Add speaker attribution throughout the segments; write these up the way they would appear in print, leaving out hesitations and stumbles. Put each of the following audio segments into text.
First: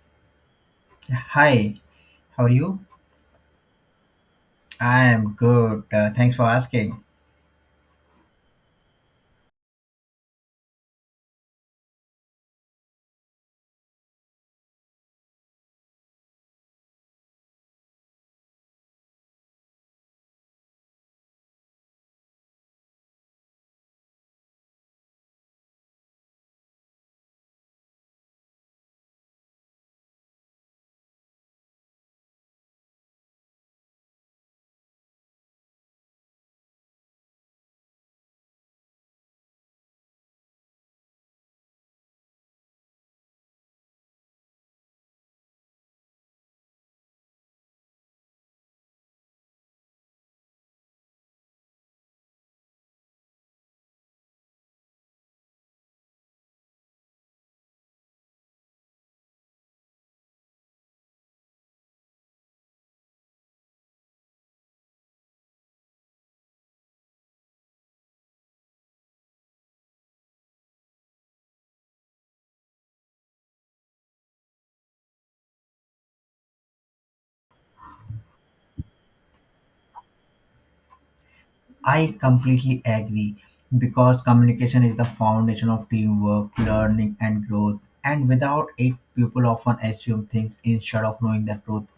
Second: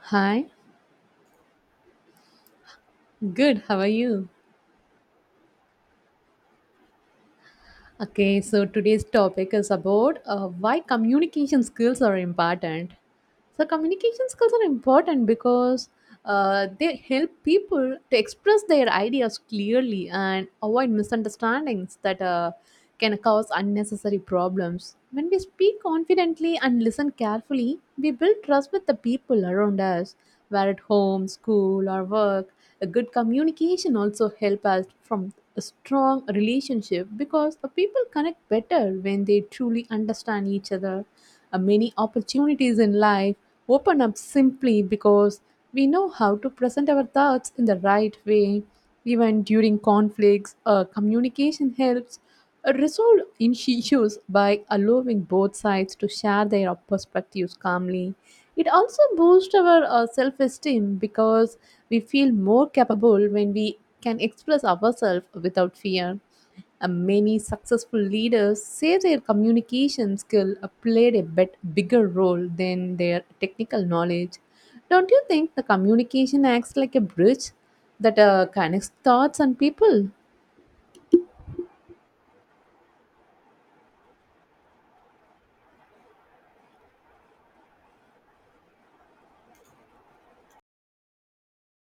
Speaker 1: Hi,
Speaker 2: Hi, how are you?
Speaker 1: good. How are you?
Speaker 2: I am good. Thanks for asking.
Speaker 1: Okay, so today's topic is about why communication skills are important. So, communication skills are important because they help people to express their ideas clearly and avoid misunderstandings that can cause unnecessary problems. When we speak confidently and listen carefully, we build trust with the people around us, where at home, school, or work. A good communication also helps us from a strong relationship because the people connect better when they truly understand each other. Many opportunities in life open up simply because we know how to present our thoughts in the right way. Even during conflicts, communication helps resolve in issues by allowing both sides to share their perspectives calmly. It also boosts our self esteem because we feel more capable when we can express ourselves without fear. Many successful leaders say their communication skill played a bit bigger role than their technical knowledge. Don't you think the communication acts like a bridge that connects thoughts and people?
Speaker 2: I completely agree because communication is the foundation of teamwork, learning, and growth. And without it, people often assume things instead of knowing the truth.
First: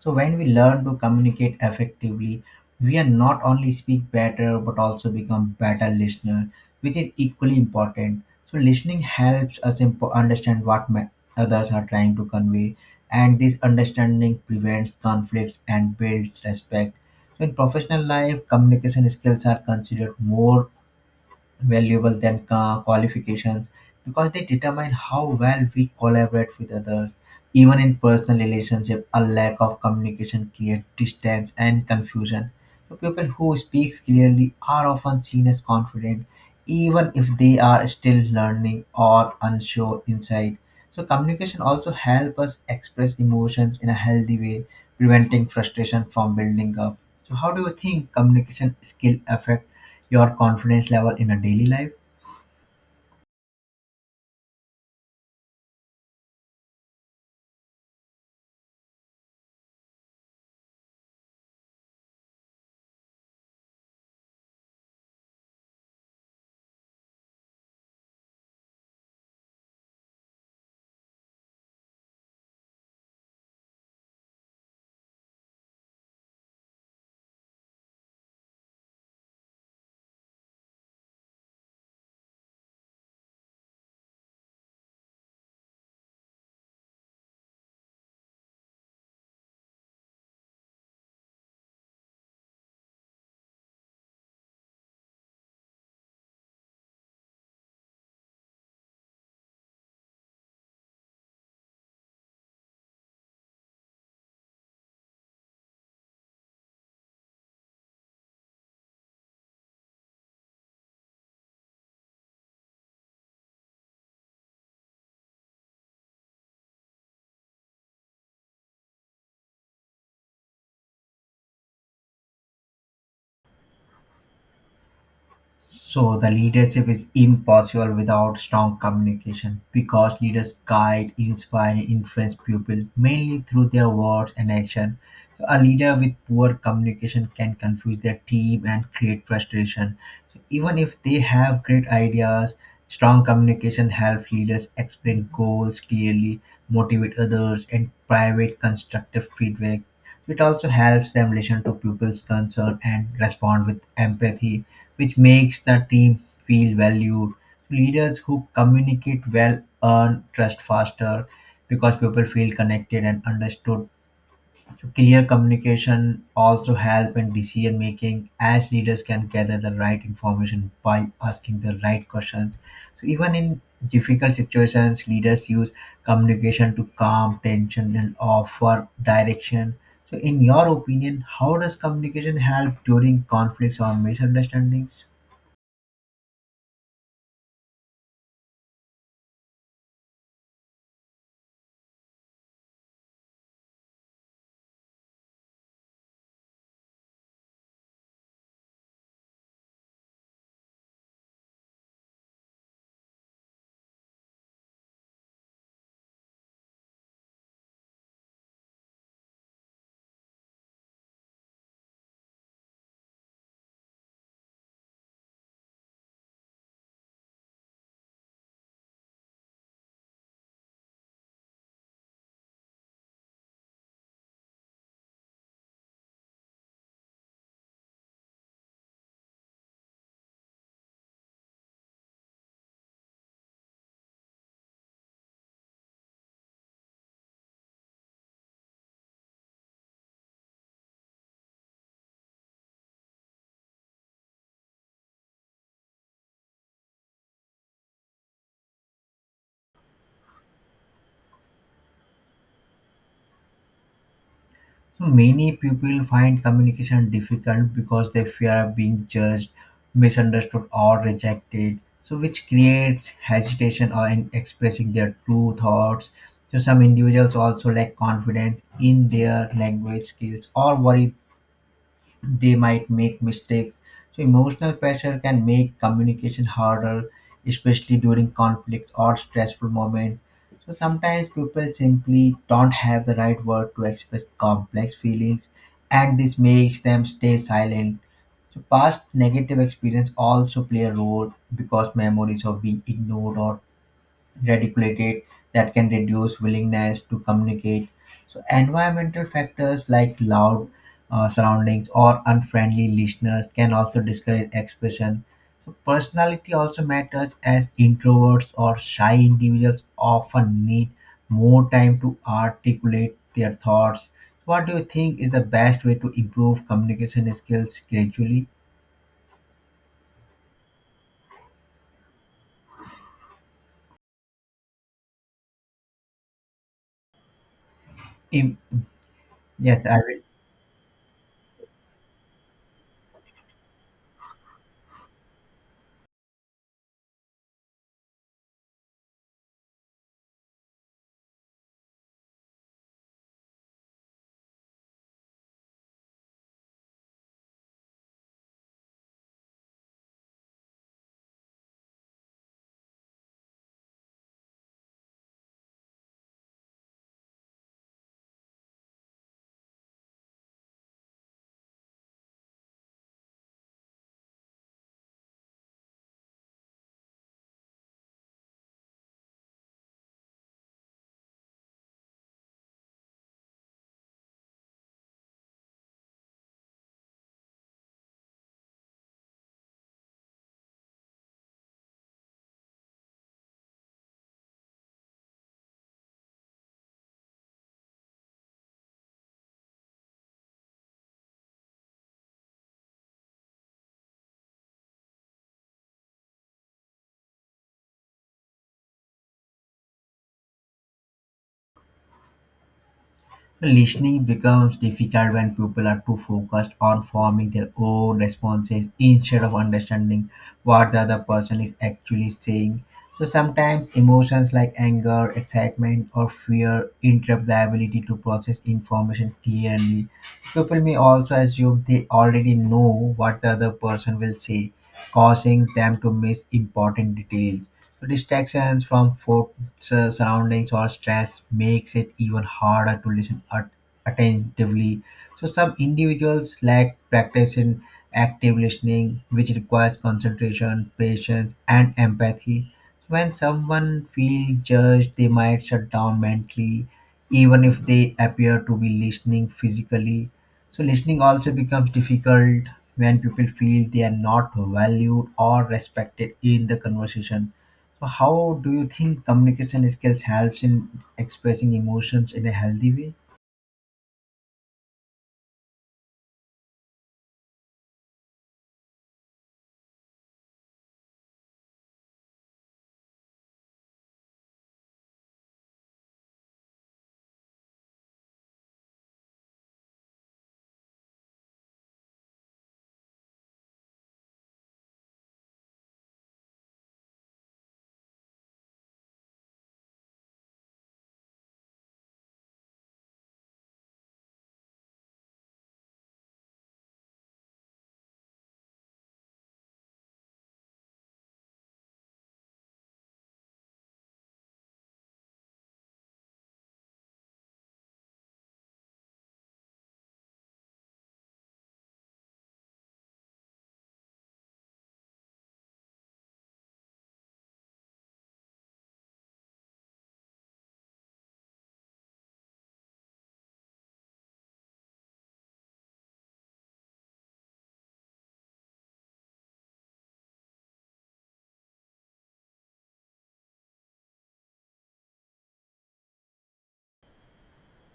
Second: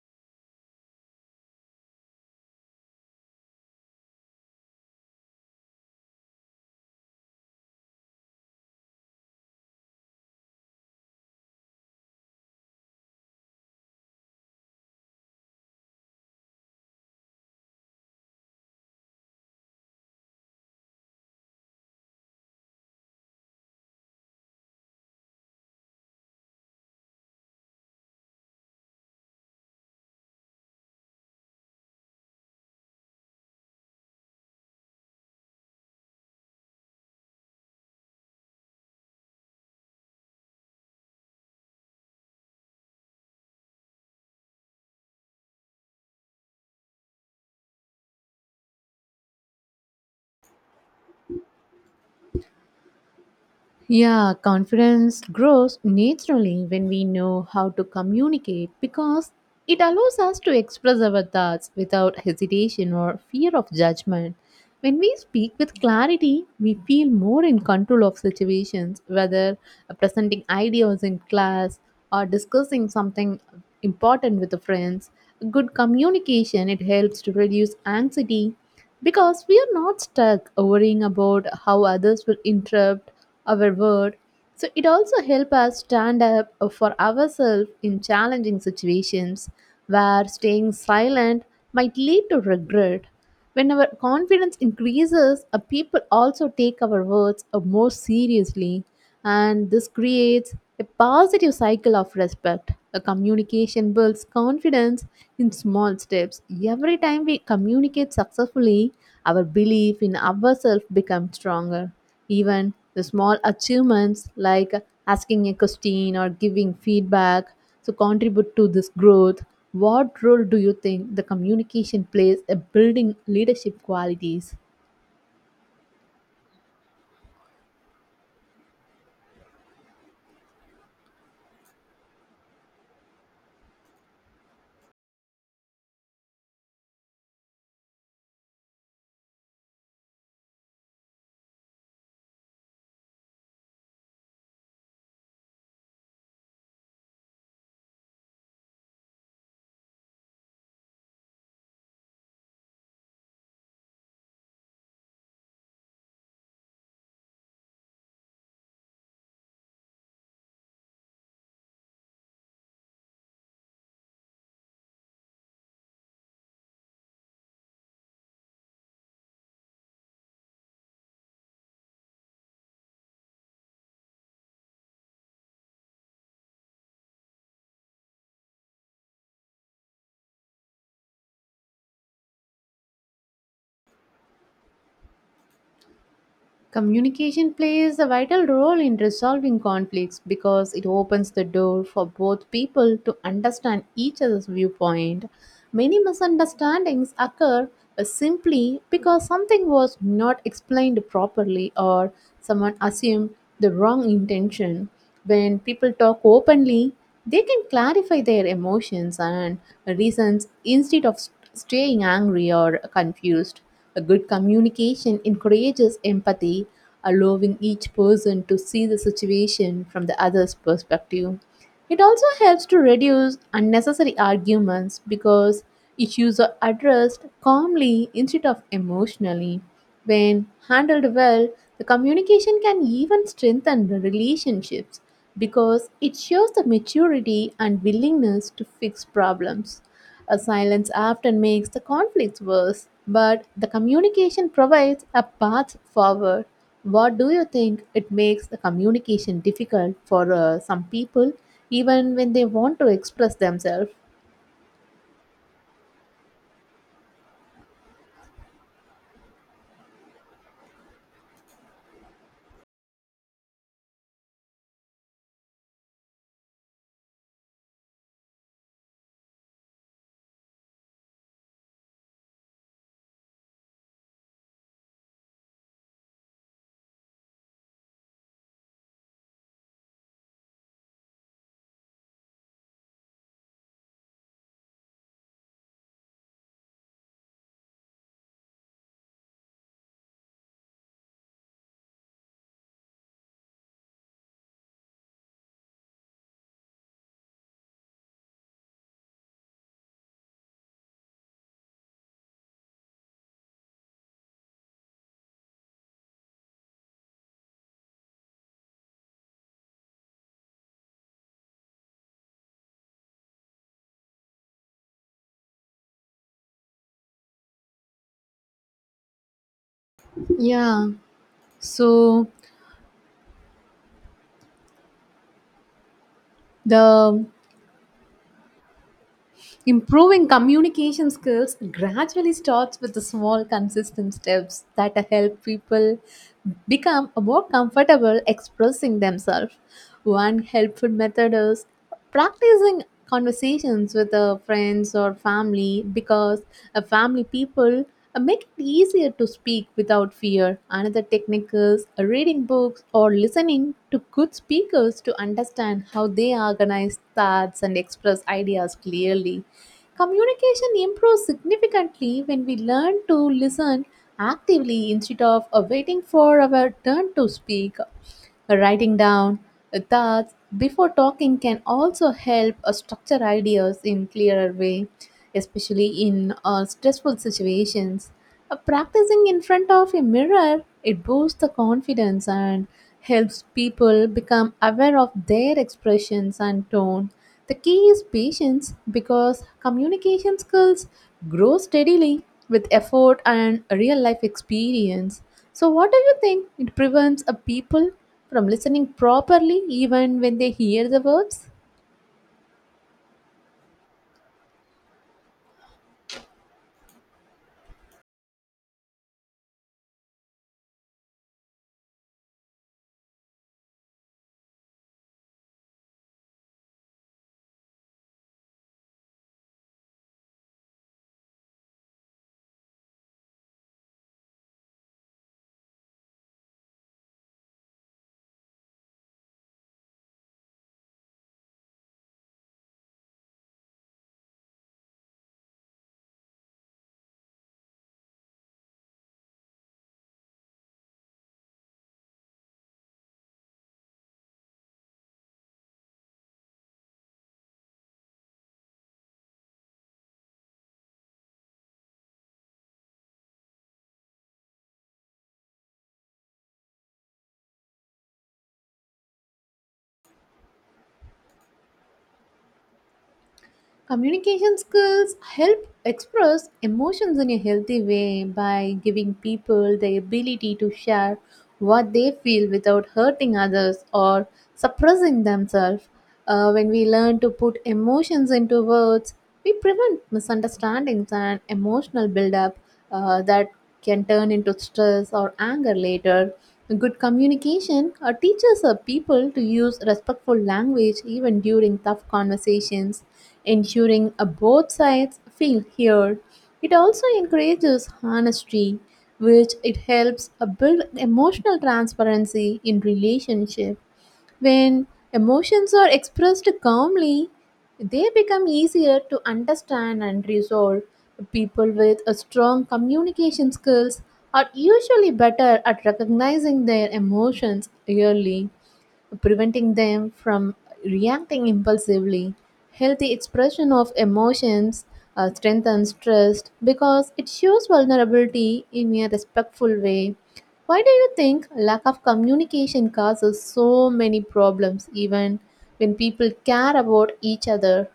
Speaker 2: So when we learn to communicate effectively, we are not only speak better but also become better listener, which is equally important. So listening helps us understand what others are trying to convey, and this understanding prevents conflicts and builds respect. So in professional life, communication skills are considered more valuable than qualifications because they determine how well we collaborate with others. Even in personal relationship, a lack of communication creates distance and confusion. So people who speak clearly are often seen as confident, even if they are still learning or unsure inside. So communication also help us express emotions in a healthy way, preventing frustration from building up. So how do you think communication skill affect your confidence level in a daily life?
Speaker 1: Yeah, confidence grows naturally when we know how to communicate because it allows us to express our thoughts without hesitation or fear of judgment. When we speak with clarity, we feel more in control of situations, whether presenting ideas in class or discussing something important with the friends. Good communication it helps to reduce anxiety because we are not stuck worrying about how others will interrupt our word, so it also helps us stand up for ourselves in challenging situations where staying silent might lead to regret. When our confidence increases, people also take our words more seriously, and this creates a positive cycle of respect. A communication builds confidence in small steps. Every time we communicate successfully, our belief in ourselves becomes stronger. Even the small achievements like asking a question or giving feedback so contribute to this growth. What role do you think the communication plays in building leadership qualities?
Speaker 2: So the leadership is impossible without strong communication because leaders guide, inspire, and influence people mainly through their words and action. So a leader with poor communication can confuse their team and create frustration. So even if they have great ideas, strong communication helps leaders explain goals clearly, motivate others, and private constructive feedback. It also helps them listen to people's concern and respond with empathy, which makes the team feel valued. Leaders who communicate well earn trust faster because people feel connected and understood. Clear communication also help in decision making as leaders can gather the right information by asking the right questions. So even in difficult situations, leaders use communication to calm tension and offer direction. So in your opinion, how does communication help during conflicts or misunderstandings?
Speaker 1: Communication plays a vital role in resolving conflicts because it opens the door for both people to understand each other's viewpoint. Many misunderstandings occur simply because something was not explained properly or someone assumed the wrong intention. When people talk openly, they can clarify their emotions and reasons instead of staying angry or confused. A good communication encourages empathy, allowing each person to see the situation from the other's perspective. It also helps to reduce unnecessary arguments because issues are addressed calmly instead of emotionally. When handled well, the communication can even strengthen the relationships because it shows the maturity and willingness to fix problems. A silence often makes the conflicts worse, but the communication provides a path forward. What do you think it makes the communication difficult for some people even when they want to express themselves?
Speaker 2: So many people find communication difficult because they fear being judged, misunderstood, or rejected. So, which creates hesitation or in expressing their true thoughts. So, some individuals also lack confidence in their language skills or worry they might make mistakes. So emotional pressure can make communication harder, especially during conflict or stressful moments. So sometimes people simply don't have the right word to express complex feelings, and this makes them stay silent. So past negative experience also play a role because memories of being ignored or radiculated that can reduce willingness to communicate. So, environmental factors like loud surroundings or unfriendly listeners can also discourage expression. So, personality also matters as introverts or shy individuals often need more time to articulate their thoughts. What do you think is the best way to improve communication skills gradually?
Speaker 1: Yeah, so the
Speaker 2: Im- yes, I will.
Speaker 1: Improving communication skills gradually starts with the small, consistent steps that help people become more comfortable expressing themselves. One helpful method is practicing conversations with friends or family because a family people make it easier to speak without fear. Another technique is reading books or listening to good speakers to understand how they organize thoughts and express ideas clearly. Communication improves significantly when we learn to listen actively instead of waiting for our turn to speak. Writing down thoughts before talking can also help structure ideas in clearer way, especially in stressful situations. Practicing in front of a mirror, it boosts the confidence and helps people become aware of their expressions and tone. The key is patience because communication skills grow steadily with effort and real life experience. So, what do you think? It prevents a people from listening properly even when they hear the words.
Speaker 2: Listening becomes difficult when people are too focused on forming their own responses instead of understanding what the other person is actually saying. So sometimes emotions like anger, excitement, or fear interrupt the ability to process information clearly. People may also assume they already know what the other person will say, causing them to miss important details. Distractions from forts' surroundings or stress makes it even harder to listen attentively. So some individuals lack practice in active listening, which requires concentration, patience, and empathy. When someone feels judged, they might shut down mentally, even if they appear to be listening physically. So listening also becomes difficult when people feel they are not valued or respected in the conversation. So how do you think communication skills helps in expressing emotions in a healthy way?
Speaker 1: Communication skills help express emotions in a healthy way by giving people the ability to share what they feel without hurting others or suppressing themselves. When we learn to put emotions into words, we prevent misunderstandings and emotional buildup that can turn into stress or anger later. Good communication teaches people to use respectful language even during tough conversations, ensuring both sides feel heard. It also encourages honesty, which it helps build emotional transparency in relationship. When emotions are expressed calmly, they become easier to understand and resolve. People with a strong communication skills are usually better at recognizing their emotions early, preventing them from reacting impulsively. Healthy expression of emotions strengthens trust because it shows vulnerability in a respectful way. Why do you think lack of communication causes so many problems even when people care about each other?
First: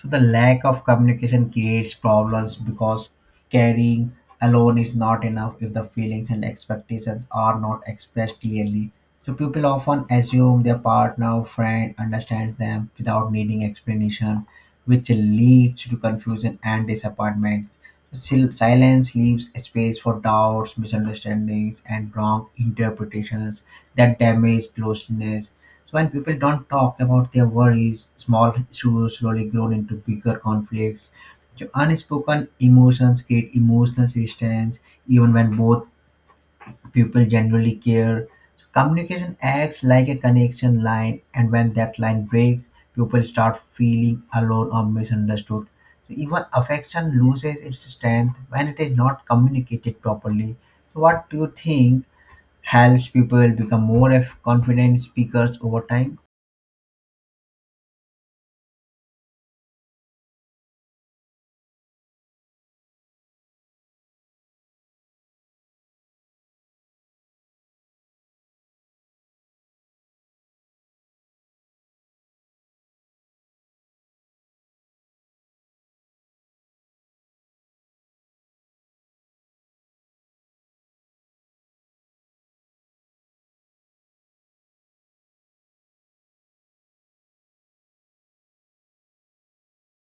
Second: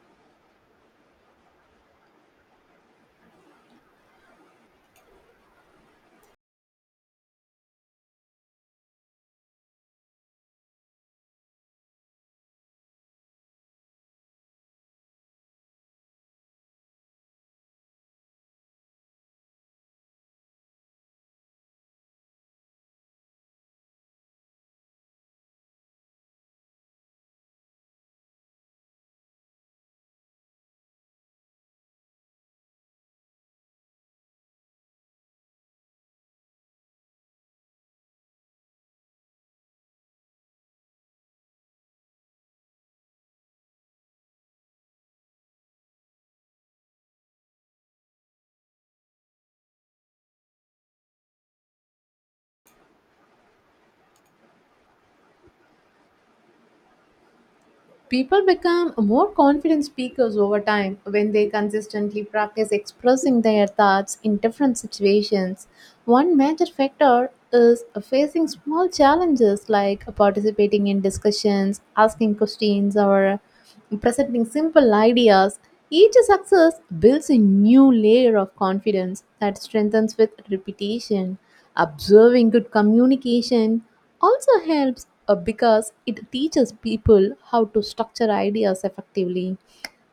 Speaker 2: So the lack of communication creates problems because caring alone is not enough if the feelings and expectations are not expressed clearly. So people often assume their partner or friend understands them without needing explanation, which leads to confusion and disappointments. Silence leaves a space for doubts, misunderstandings, and wrong interpretations that damage closeness. So when people don't talk about their worries, small issues slowly grow into bigger conflicts. So unspoken emotions create emotional distance, even when both people genuinely care. So communication acts like a connection line, and when that line breaks, people start feeling alone or misunderstood. So even affection loses its strength when it is not communicated properly. So what do you think helps people become more confident speakers over time?
Speaker 1: People become more confident speakers over time when they consistently practice expressing their thoughts in different situations. One major factor is facing small challenges like participating in discussions, asking questions, or presenting simple ideas. Each success builds a new layer of confidence that strengthens with repetition. Observing good communication also helps because it teaches people how to structure ideas effectively.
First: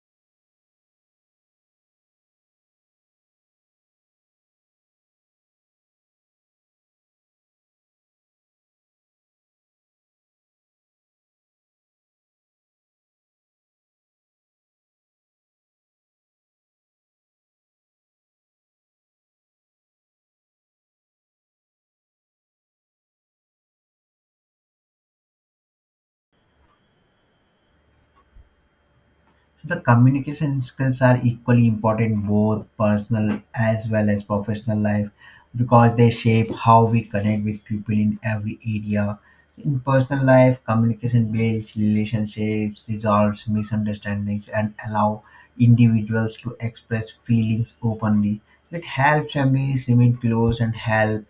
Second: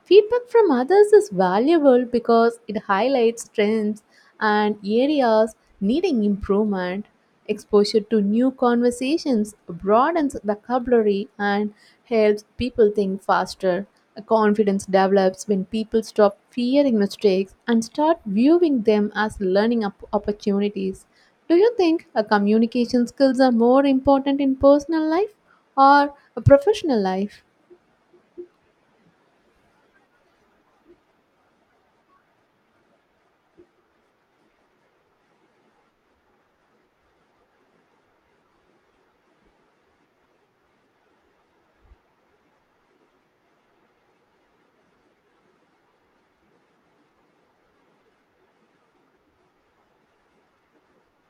Speaker 1: Feedback from others is valuable because it highlights strengths and areas needing improvement. Exposure to new conversations broadens vocabulary and helps people think faster. Confidence develops when people stop fearing mistakes and start viewing them as learning opportunities. Do you think communication skills are more important in personal life or a professional life?
Speaker 2: The communication skills are equally important, both personal as well as professional life, because they shape how we connect with people in every area. In personal life, communication builds relationships, resolves misunderstandings, and allow individuals to express feelings openly. It helps families remain close and help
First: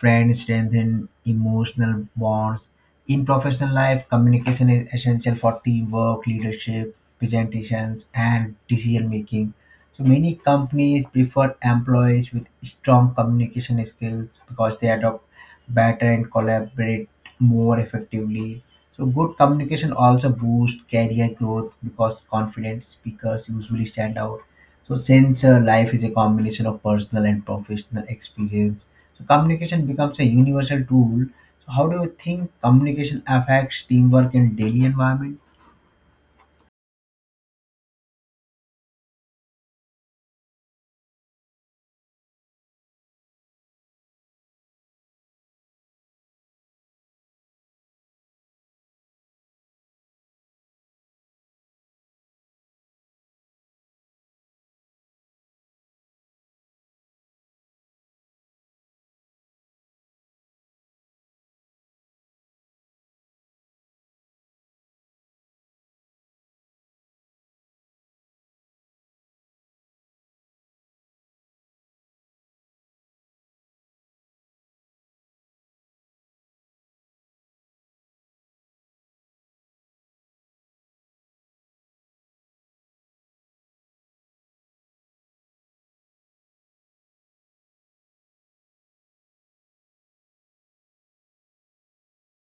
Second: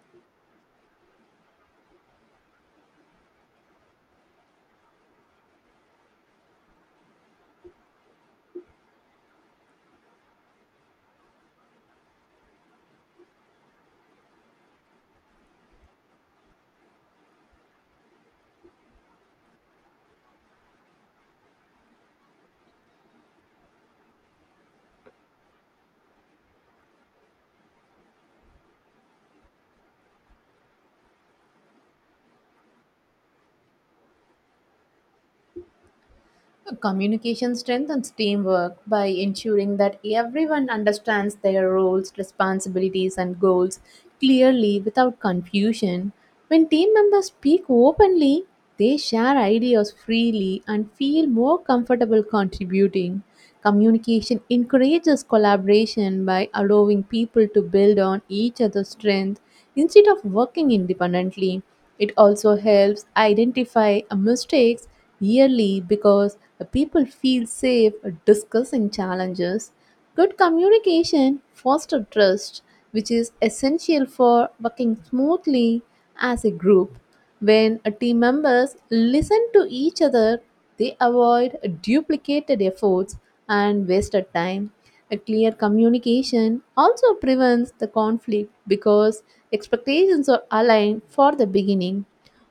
Speaker 2: friends strengthen emotional bonds. In professional life, communication is essential for teamwork, leadership, presentations, and decision making. So many companies prefer employees with strong communication skills because they adopt better and collaborate more effectively. So good communication also boosts career growth because confident speakers usually stand out. So since life is a combination of personal and professional experience, so communication becomes a universal tool. So how do you think communication affects teamwork in daily environment?
Speaker 1: Communication strengthens teamwork by ensuring that everyone understands their roles, responsibilities, and goals clearly without confusion. When team members speak openly, they share ideas freely and feel more comfortable contributing. Communication encourages collaboration by allowing people to build on each other's strengths instead of working independently. It also helps identify mistakes yearly because people feel safe discussing challenges. Good communication fosters trust, which is essential for working smoothly as a group. When a team members listen to each other, they avoid duplicated efforts and wasted time. A clear communication also prevents the conflict because expectations are aligned for the beginning.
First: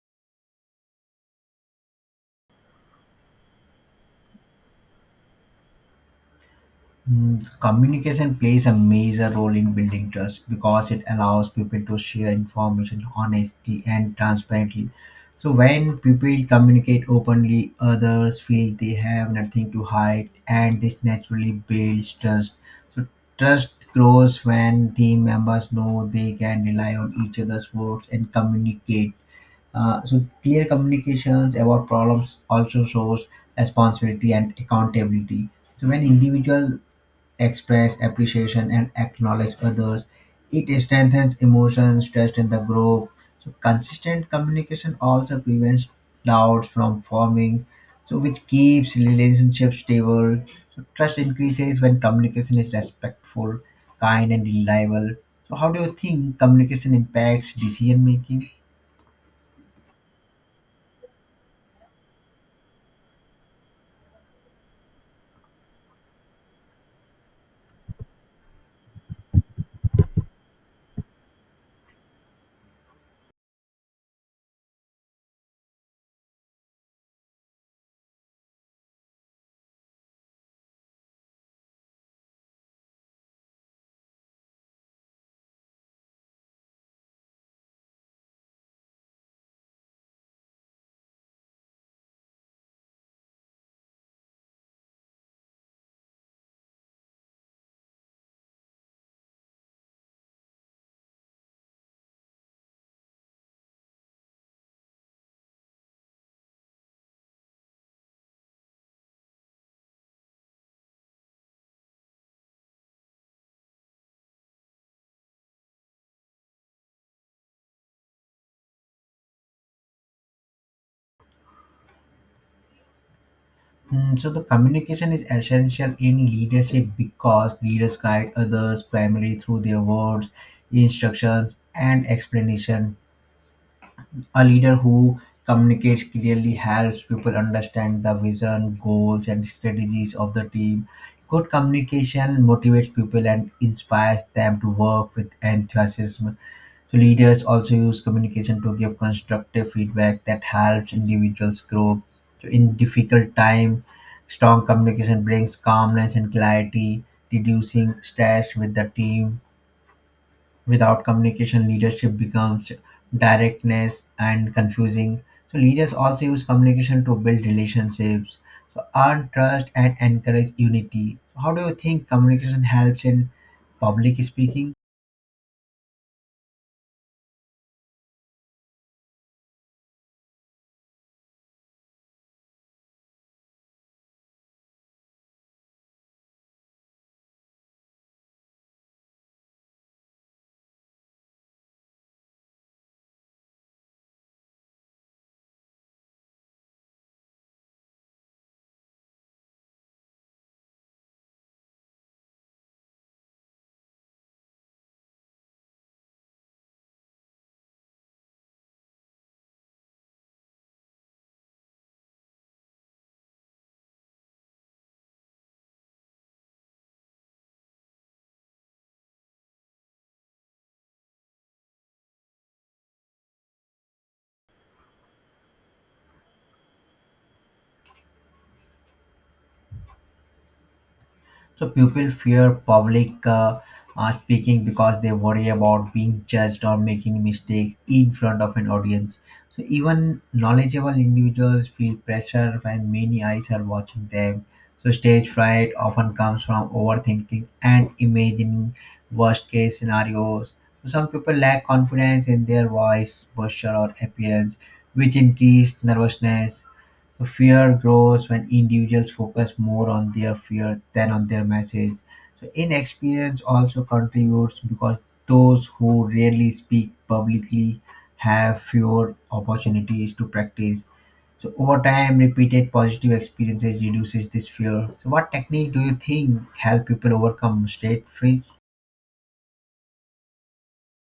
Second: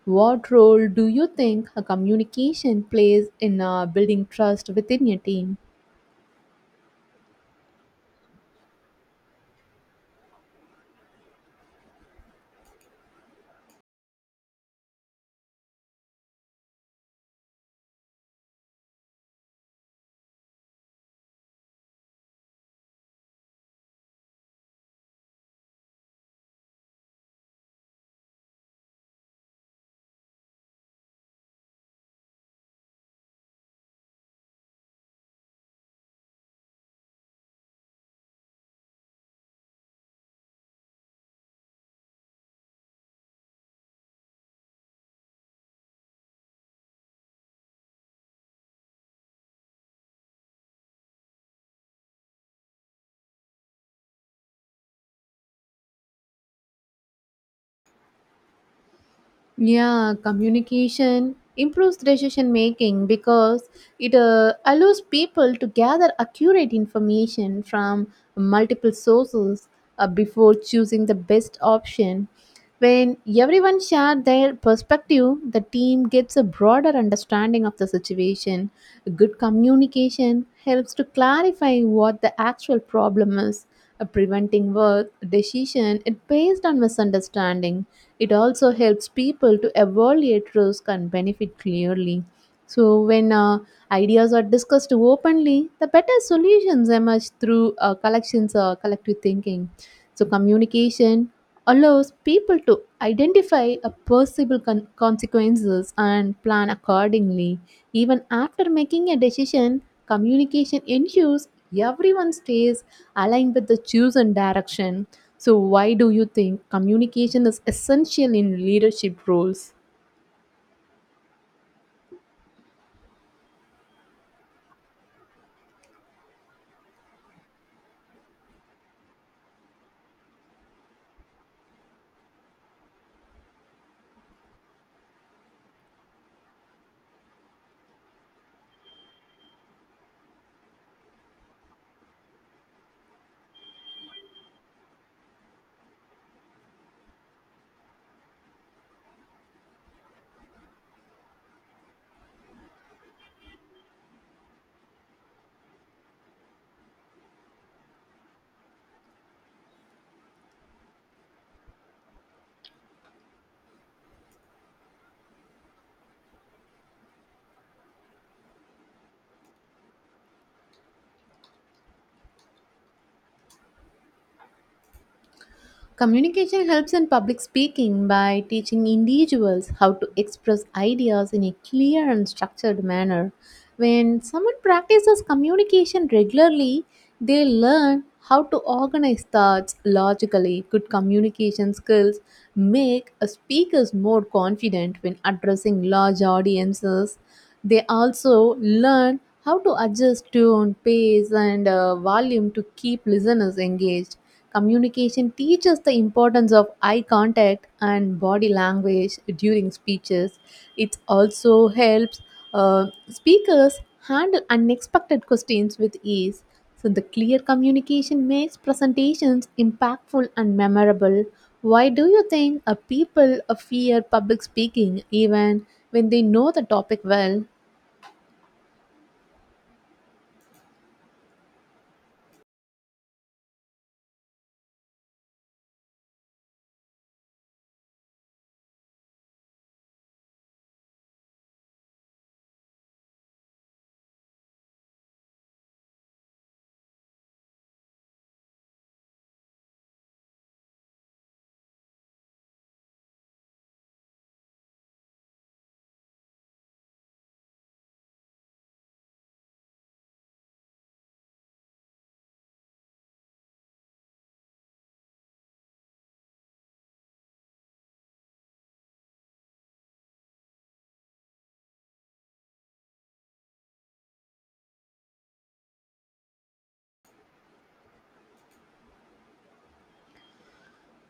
Speaker 1: What role do you think a communication plays in building trust within your team?
Speaker 2: Communication plays a major role in building trust because it allows people to share information honestly and transparently. So, when people communicate openly, others feel they have nothing to hide, and this naturally builds trust. So, trust grows when team members know they can rely on each other's words and communicate. So, clear communications about problems also shows responsibility and accountability. So when individuals express appreciation and acknowledge others. It strengthens emotions, trust in the group. So consistent communication also prevents doubts from forming, so which keeps relationships stable. So trust increases when communication is respectful, kind, and reliable. So how do you think communication impacts decision making?
Speaker 1: Yeah, communication improves decision making because it allows people to gather accurate information from multiple sources before choosing the best option. When everyone shares their perspective, the team gets a broader understanding of the situation. Good communication helps to clarify what the actual problem is, preventing work decision it based on misunderstanding. It also helps people to evaluate risk and benefit clearly. So, when ideas are discussed openly, the better solutions emerge through collections or collective thinking. So, communication allows people to identify a possible consequences and plan accordingly. Even after making a decision, communication ensures everyone stays aligned with the chosen direction. So, why do you think communication is essential in leadership roles?
Speaker 2: So the communication is essential in leadership because leaders guide others primarily through their words, instructions, and explanation. A leader who communicates clearly helps people understand the vision, goals, and strategies of the team. Good communication motivates people and inspires them to work with enthusiasm. So leaders also use communication to give constructive feedback that helps individuals grow. So in difficult time, strong communication brings calmness and clarity, reducing stress with the team. Without communication, leadership becomes directness and confusing. So leaders also use communication to build relationships so earn trust and encourage unity. How do you think communication helps in public speaking?
Speaker 1: Communication helps in public speaking by teaching individuals how to express ideas in a clear and structured manner. When someone practices communication regularly, they learn how to organize thoughts logically. Good communication skills make a speakers more confident when addressing large audiences. They also learn how to adjust tone, pace, and volume to keep listeners engaged. Communication teaches the importance of eye contact and body language during speeches. It also helps speakers handle unexpected questions with ease. So, the clear communication makes presentations impactful and memorable. Why do you think people fear public speaking even when they know the topic well?
Speaker 2: So people fear public speaking because they worry about being judged or making mistakes in front of an audience. So even knowledgeable individuals feel pressure when many eyes are watching them. So stage fright often comes from overthinking and imagining worst case scenarios. So some people lack confidence in their voice, posture, or appearance, which increase nervousness. So, fear grows when individuals focus more on their fear than on their message. So inexperience also contributes because those who rarely speak publicly have fewer opportunities to practice. So over time, repeated positive experiences reduces this fear. So what technique do you think help people overcome state fear?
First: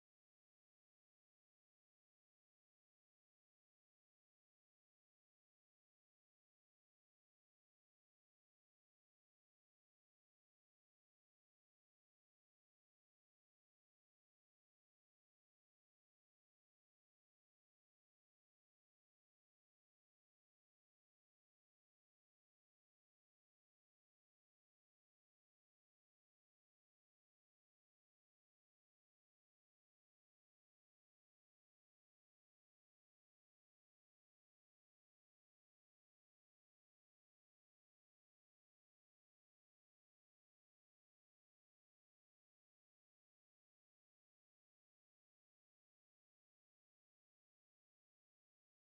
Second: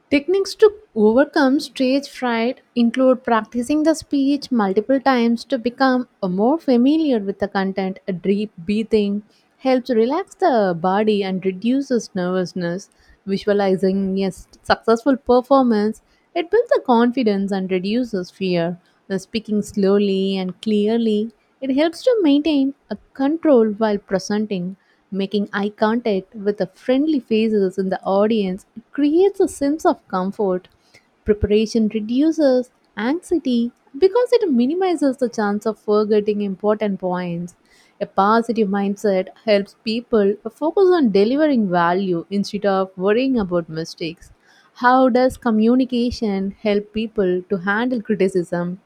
Speaker 1: Techniques to overcome stage fright include practicing the speech multiple times to become more familiar with the content. A deep breathing helps relax the body and reduces nervousness. Visualizing a successful performance, it builds the confidence and reduces fear. The speaking slowly and clearly, it helps to maintain a control while presenting. Making eye contact with the friendly faces in the audience creates a sense of comfort. Preparation reduces anxiety because it minimizes the chance of forgetting important points. A positive mindset helps people focus on delivering value instead of worrying about mistakes. How does communication help people to handle criticism?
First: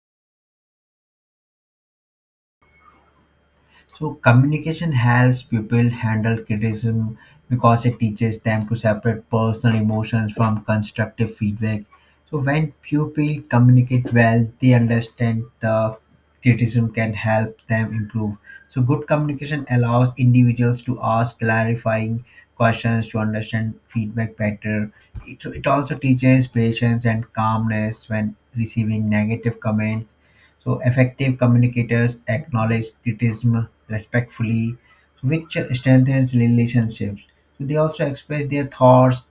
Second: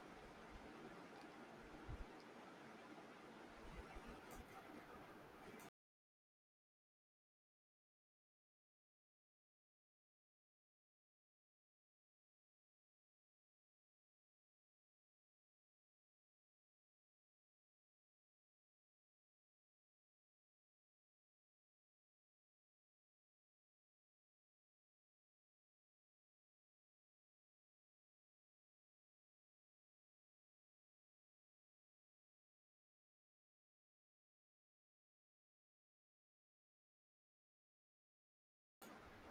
Speaker 2: So communication helps people handle criticism because it teaches them to separate personal emotions from constructive feedback. So when people communicate well, they understand the criticism can help them improve. So good communication allows individuals to ask clarifying questions to understand feedback better. It also teaches patience and calmness when receiving negative comments. So effective communicators acknowledge criticism respectfully, which strengthens relationships. So they also express their thoughts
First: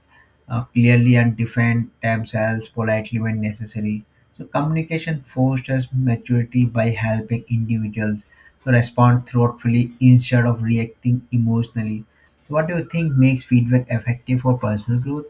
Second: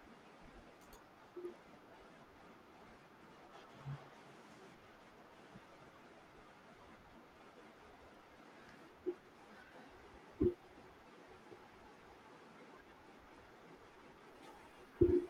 Speaker 2: clearly and defend themselves politely when necessary. So communication fosters maturity by helping individuals to respond thoughtfully instead of reacting emotionally. So what do you think makes feedback effective for personal growth?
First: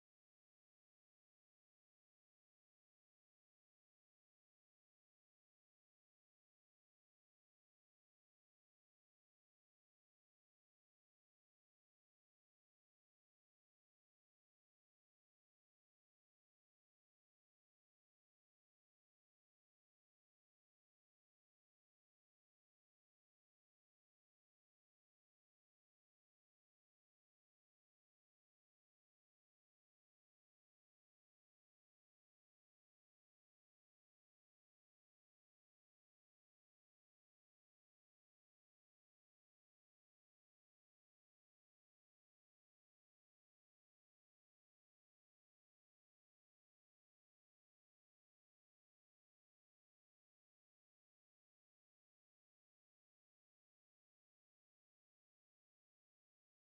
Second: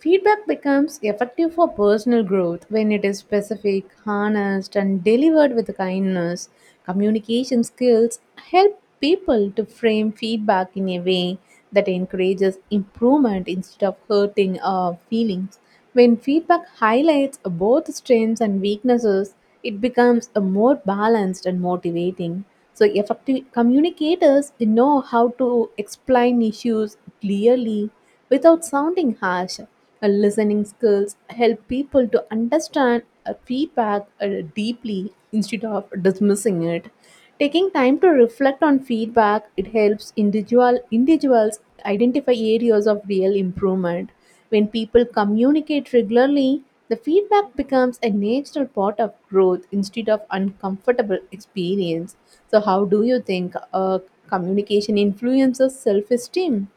Speaker 1: Feedback becomes effective for personal growth when it is specific, honest, and delivered with kindness. Communication skills help people to frame feedback in a way that encourages improvement instead of hurting our feelings. When feedback highlights both strengths and weaknesses, it becomes a more balanced and motivating. So, effective communicators know how to explain issues clearly without sounding harsh. Listening skills help people to understand a feedback deeply instead of dismissing it. Taking time to reflect on feedback, it helps individuals identify areas of real improvement. When people communicate regularly, the feedback becomes a natural part of growth instead of uncomfortable experience. So, how do you think communication influences self-esteem?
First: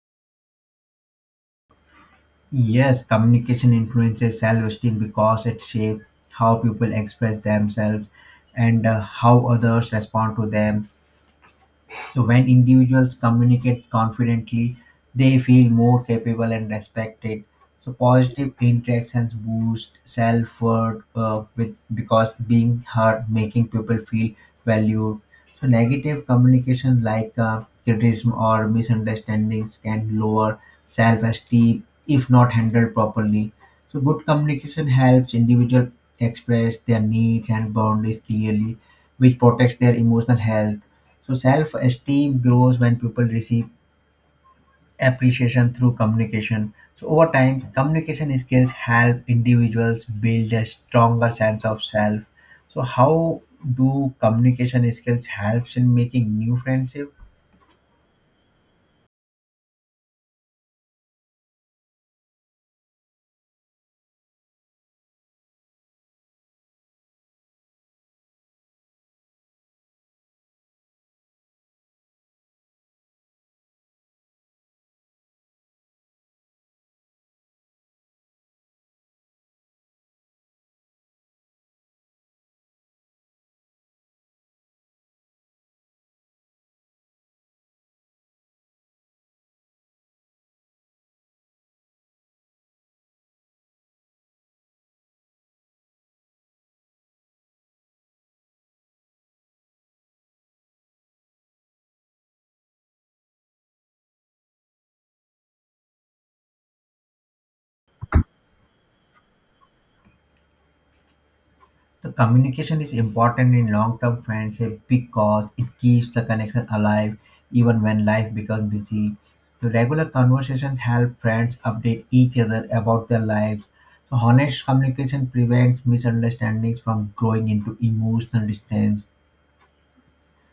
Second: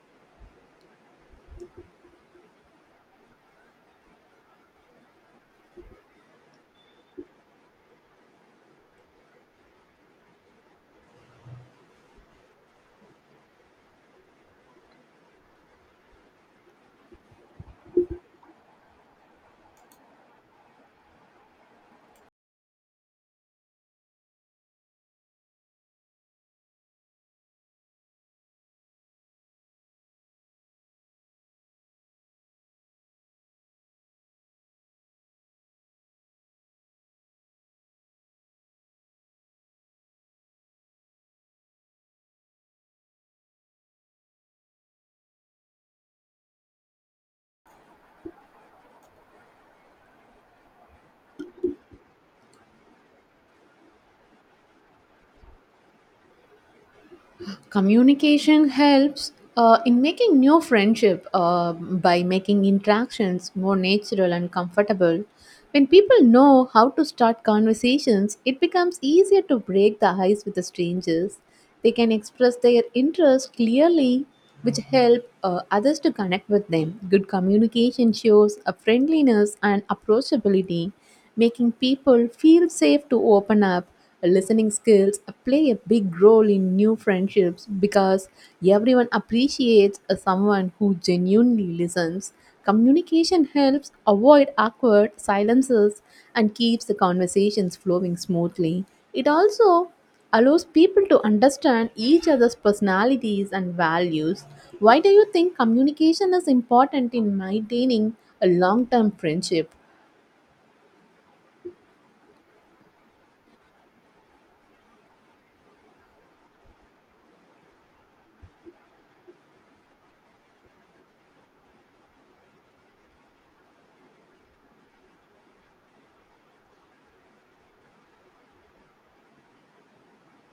Speaker 2: Yes, communication influences self esteem because it shapes how people express themselves and how others respond to them. So when individuals communicate confidently, they feel more capable and respected. So positive interactions boost self-worth with because being heard, making people feel valued. So negative communication like criticism or misunderstandings can lower self-esteem if not handled properly. So good communication helps individuals express their needs and boundaries clearly, which protects their emotional health. So self-esteem grows when people receive appreciation through communication. So over time, communication skills help individuals build a stronger sense of self. So how do communication skills helps in making new friendship?
Speaker 1: Communication helps in making new friendship by making interactions more natural and comfortable. When people know how to start conversations, it becomes easier to break the ice with the strangers. They can express their interest clearly, which help others to connect with them. Good communication shows a friendliness and approachability, making people feel safe to open up. Listening skills play a big role in new friendships because everyone appreciates a someone who genuinely listens. Communication helps avoid awkward silences and keeps the conversations flowing smoothly. It also allows people to understand each other's personalities and values. Why do you think communication is important in maintaining a long term friendship?
Speaker 2: The communication is important in long-term friendship because it keeps the connection alive even when life becomes busy. The regular conversations help friends update each other about their lives. So honest communication prevents misunderstandings from growing into emotional distance.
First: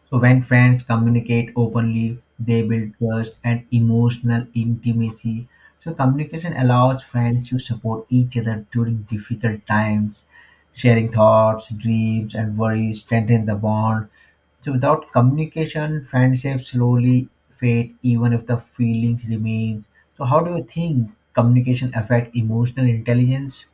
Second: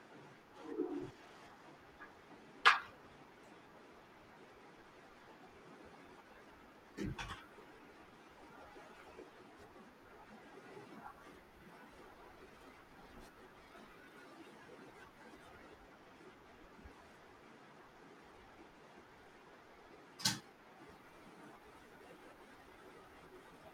Speaker 2: So when friends communicate openly, they build trust and emotional intimacy. So, communication allows friends to support each other during difficult times. Sharing thoughts, dreams, and worries strengthen the bond. So, without communication, friendships slowly fade, even if the feelings remains. So, how do you think communication affect emotional intelligence?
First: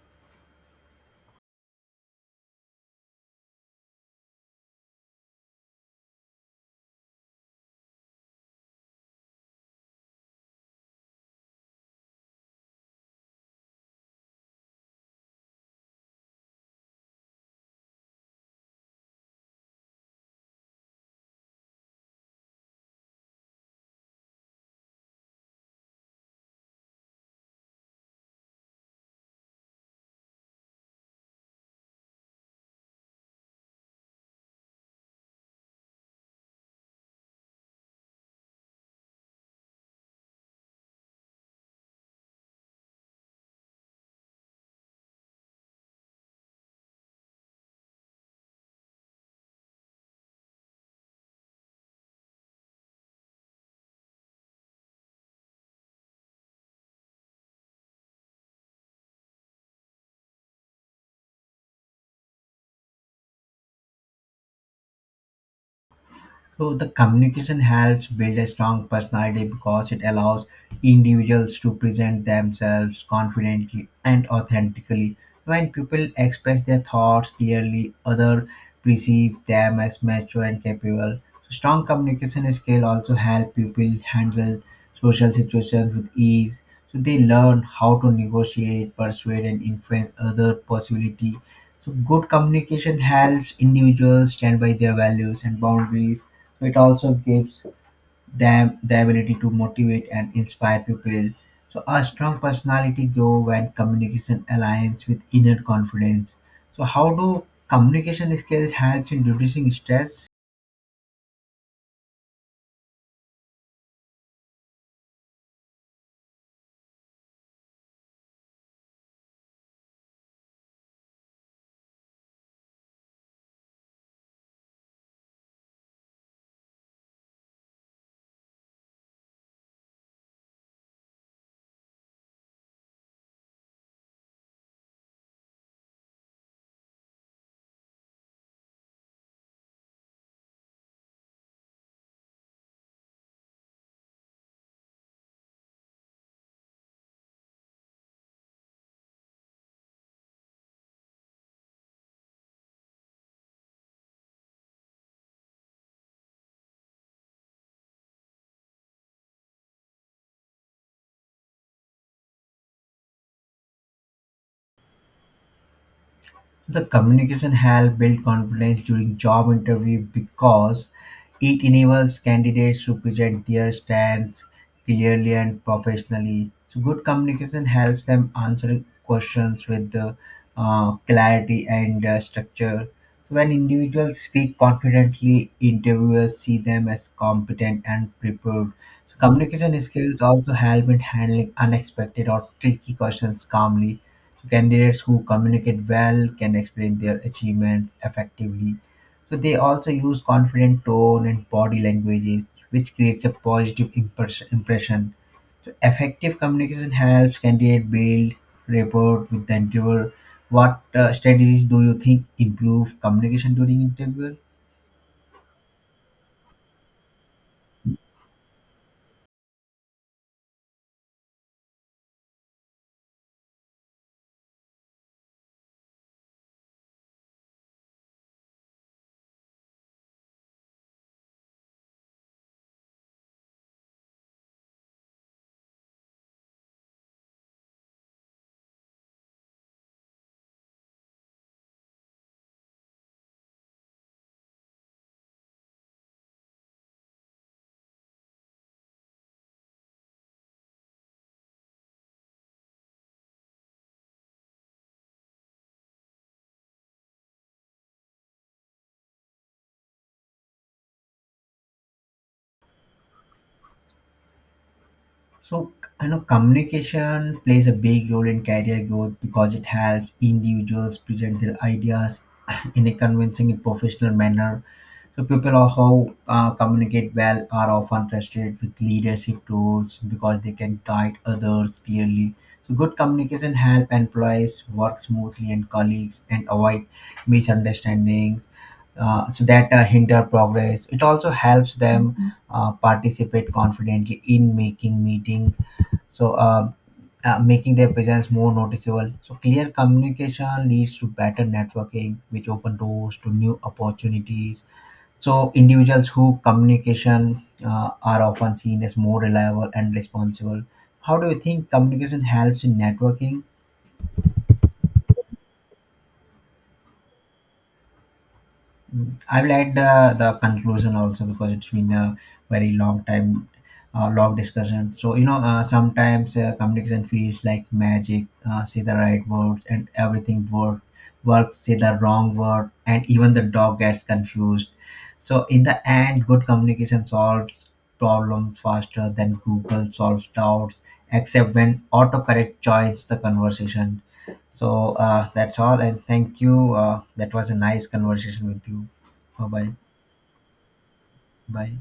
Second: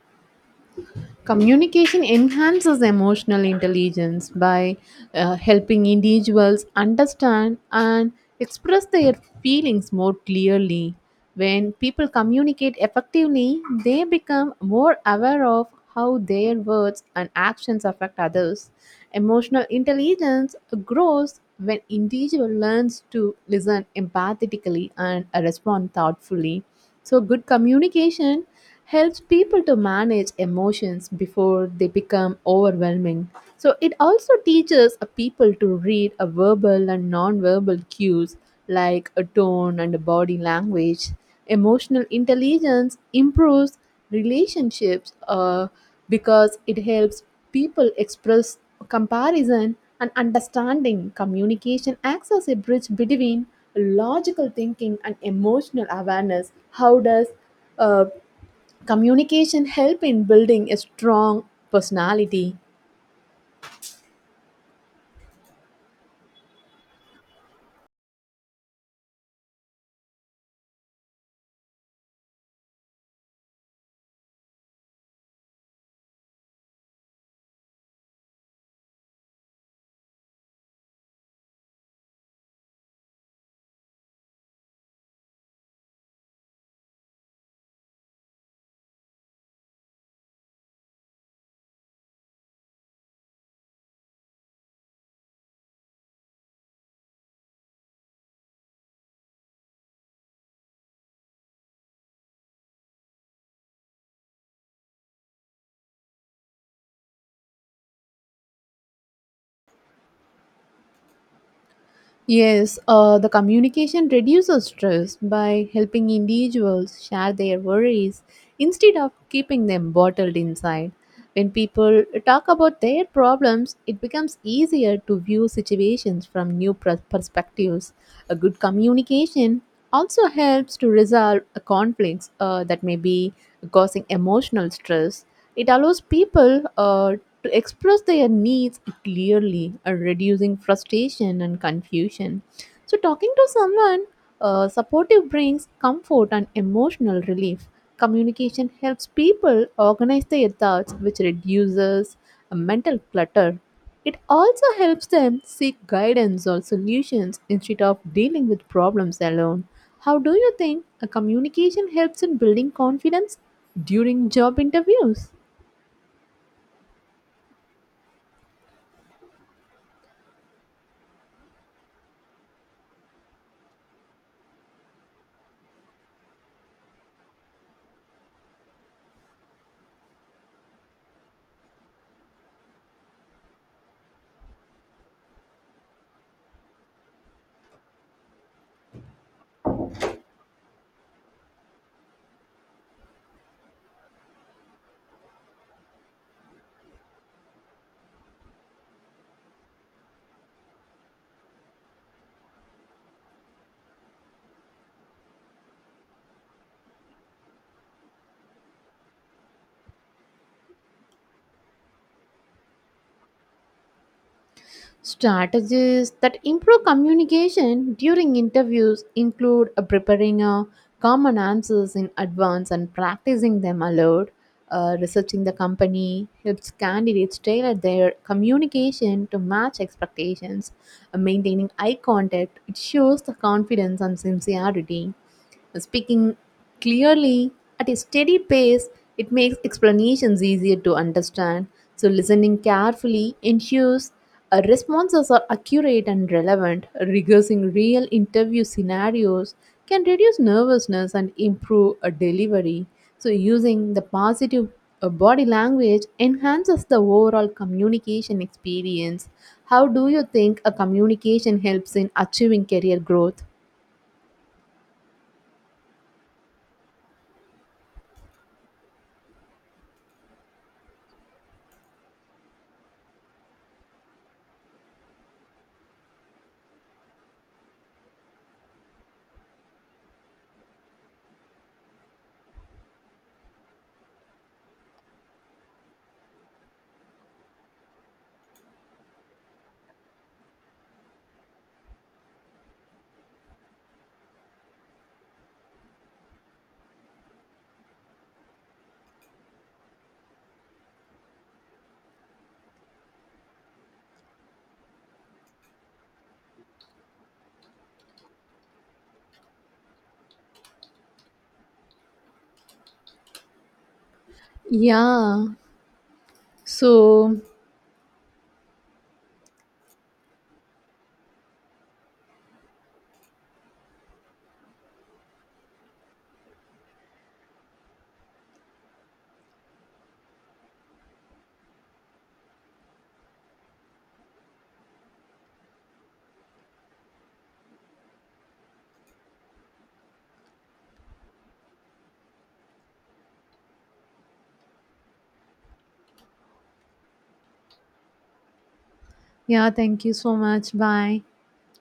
Speaker 1: Communication enhances emotional intelligence by helping individuals understand and express their feelings more clearly. When people communicate effectively, they become more aware of how their words and actions affect others. Emotional intelligence grows when individual learns to listen empathetically and respond thoughtfully. So good communication helps people to manage emotions before they become overwhelming. So it also teaches a people to read a verbal and non-verbal cues like a tone and a body language. Emotional intelligence improves relationships because it helps people express comparison and understanding. Communication acts as a bridge between logical thinking and emotional awareness. How does uh, communication help in building a strong personality?
Speaker 2: So the communication helps build a strong personality because it allows individuals to present themselves confidently and authentically. When people express their thoughts clearly, others perceive them as mature and capable. So strong communication skill also help people handle social situations with ease. So they learn how to negotiate, persuade, and influence other possibility. So good communication helps individuals stand by their values and boundaries. So it also gives them the ability to motivate and inspire people. So a strong personality grows when communication aligns with inner confidence. So how do communication skills help in reducing stress?
Speaker 1: Yes the communication reduces stress by helping individuals share their worries instead of keeping them bottled inside. When people talk about their problems, it becomes easier to view situations from new perspectives. A good communication also helps to resolve conflicts that may be causing emotional stress. It allows people to express their needs clearly, reducing frustration and confusion. So, talking to someone supportive brings comfort and emotional relief. Communication helps people organize their thoughts, which reduces mental clutter. It also helps them seek guidance or solutions instead of dealing with problems alone. How do you think a communication helps in building confidence during job interviews?
Speaker 2: The communication help build confidence during job interview because it enables candidates to present their strengths clearly and professionally. So good communication helps them answer questions with the, clarity and structure. So when individuals speak confidently, interviewers see them as competent and prepared. So communication skills also help in handling unexpected or tricky questions calmly. Candidates who communicate well can explain their achievements effectively. So they also use confident tone and body languages which creates a positive impression. So effective communication helps candidate build rapport with the interviewer. What strategies do you think improve communication during interview?
Speaker 1: Strategies that improve communication during interviews include preparing common answers in advance and practicing them aloud. Researching the company helps candidates tailor their communication to match expectations. Maintaining eye contact, it shows the confidence and sincerity. Speaking clearly at a steady pace, it makes explanations easier to understand. So, listening carefully ensures responses are accurate and relevant. Rehearsing real interview scenarios can reduce nervousness and improve a delivery. So, using the positive body language enhances the overall communication experience. How do you think a communication helps in achieving career growth?
Speaker 2: So I know communication plays a big role in career growth because it helps individuals present their ideas in a convincing and professional manner. So people are how communicate well are often trusted with leadership roles because they can guide others clearly. So good communication helps employees work smoothly and colleagues and avoid misunderstandings. So that hinder progress. It also helps them participate confidently in making meeting. So making their presence more noticeable. So clear communication leads to better networking which open doors to new opportunities. So individuals who communication are often seen as more reliable and responsible. How do you think communication helps in networking?
Speaker 1: Yeah. So,
Speaker 2: Mm. I will add the conclusion also because it's been a very long time, long discussion. So sometimes communication feels like magic. Say the right words and everything works. Say the wrong word and even the dog gets confused. So in the end, good communication solves problems faster than Google solves doubts, except when autocorrect joins the conversation. So that's all, and thank you. That was a nice conversation with you. Bye bye.
Speaker 1: yeah, thank you so much. Bye.
Speaker 2: Bye.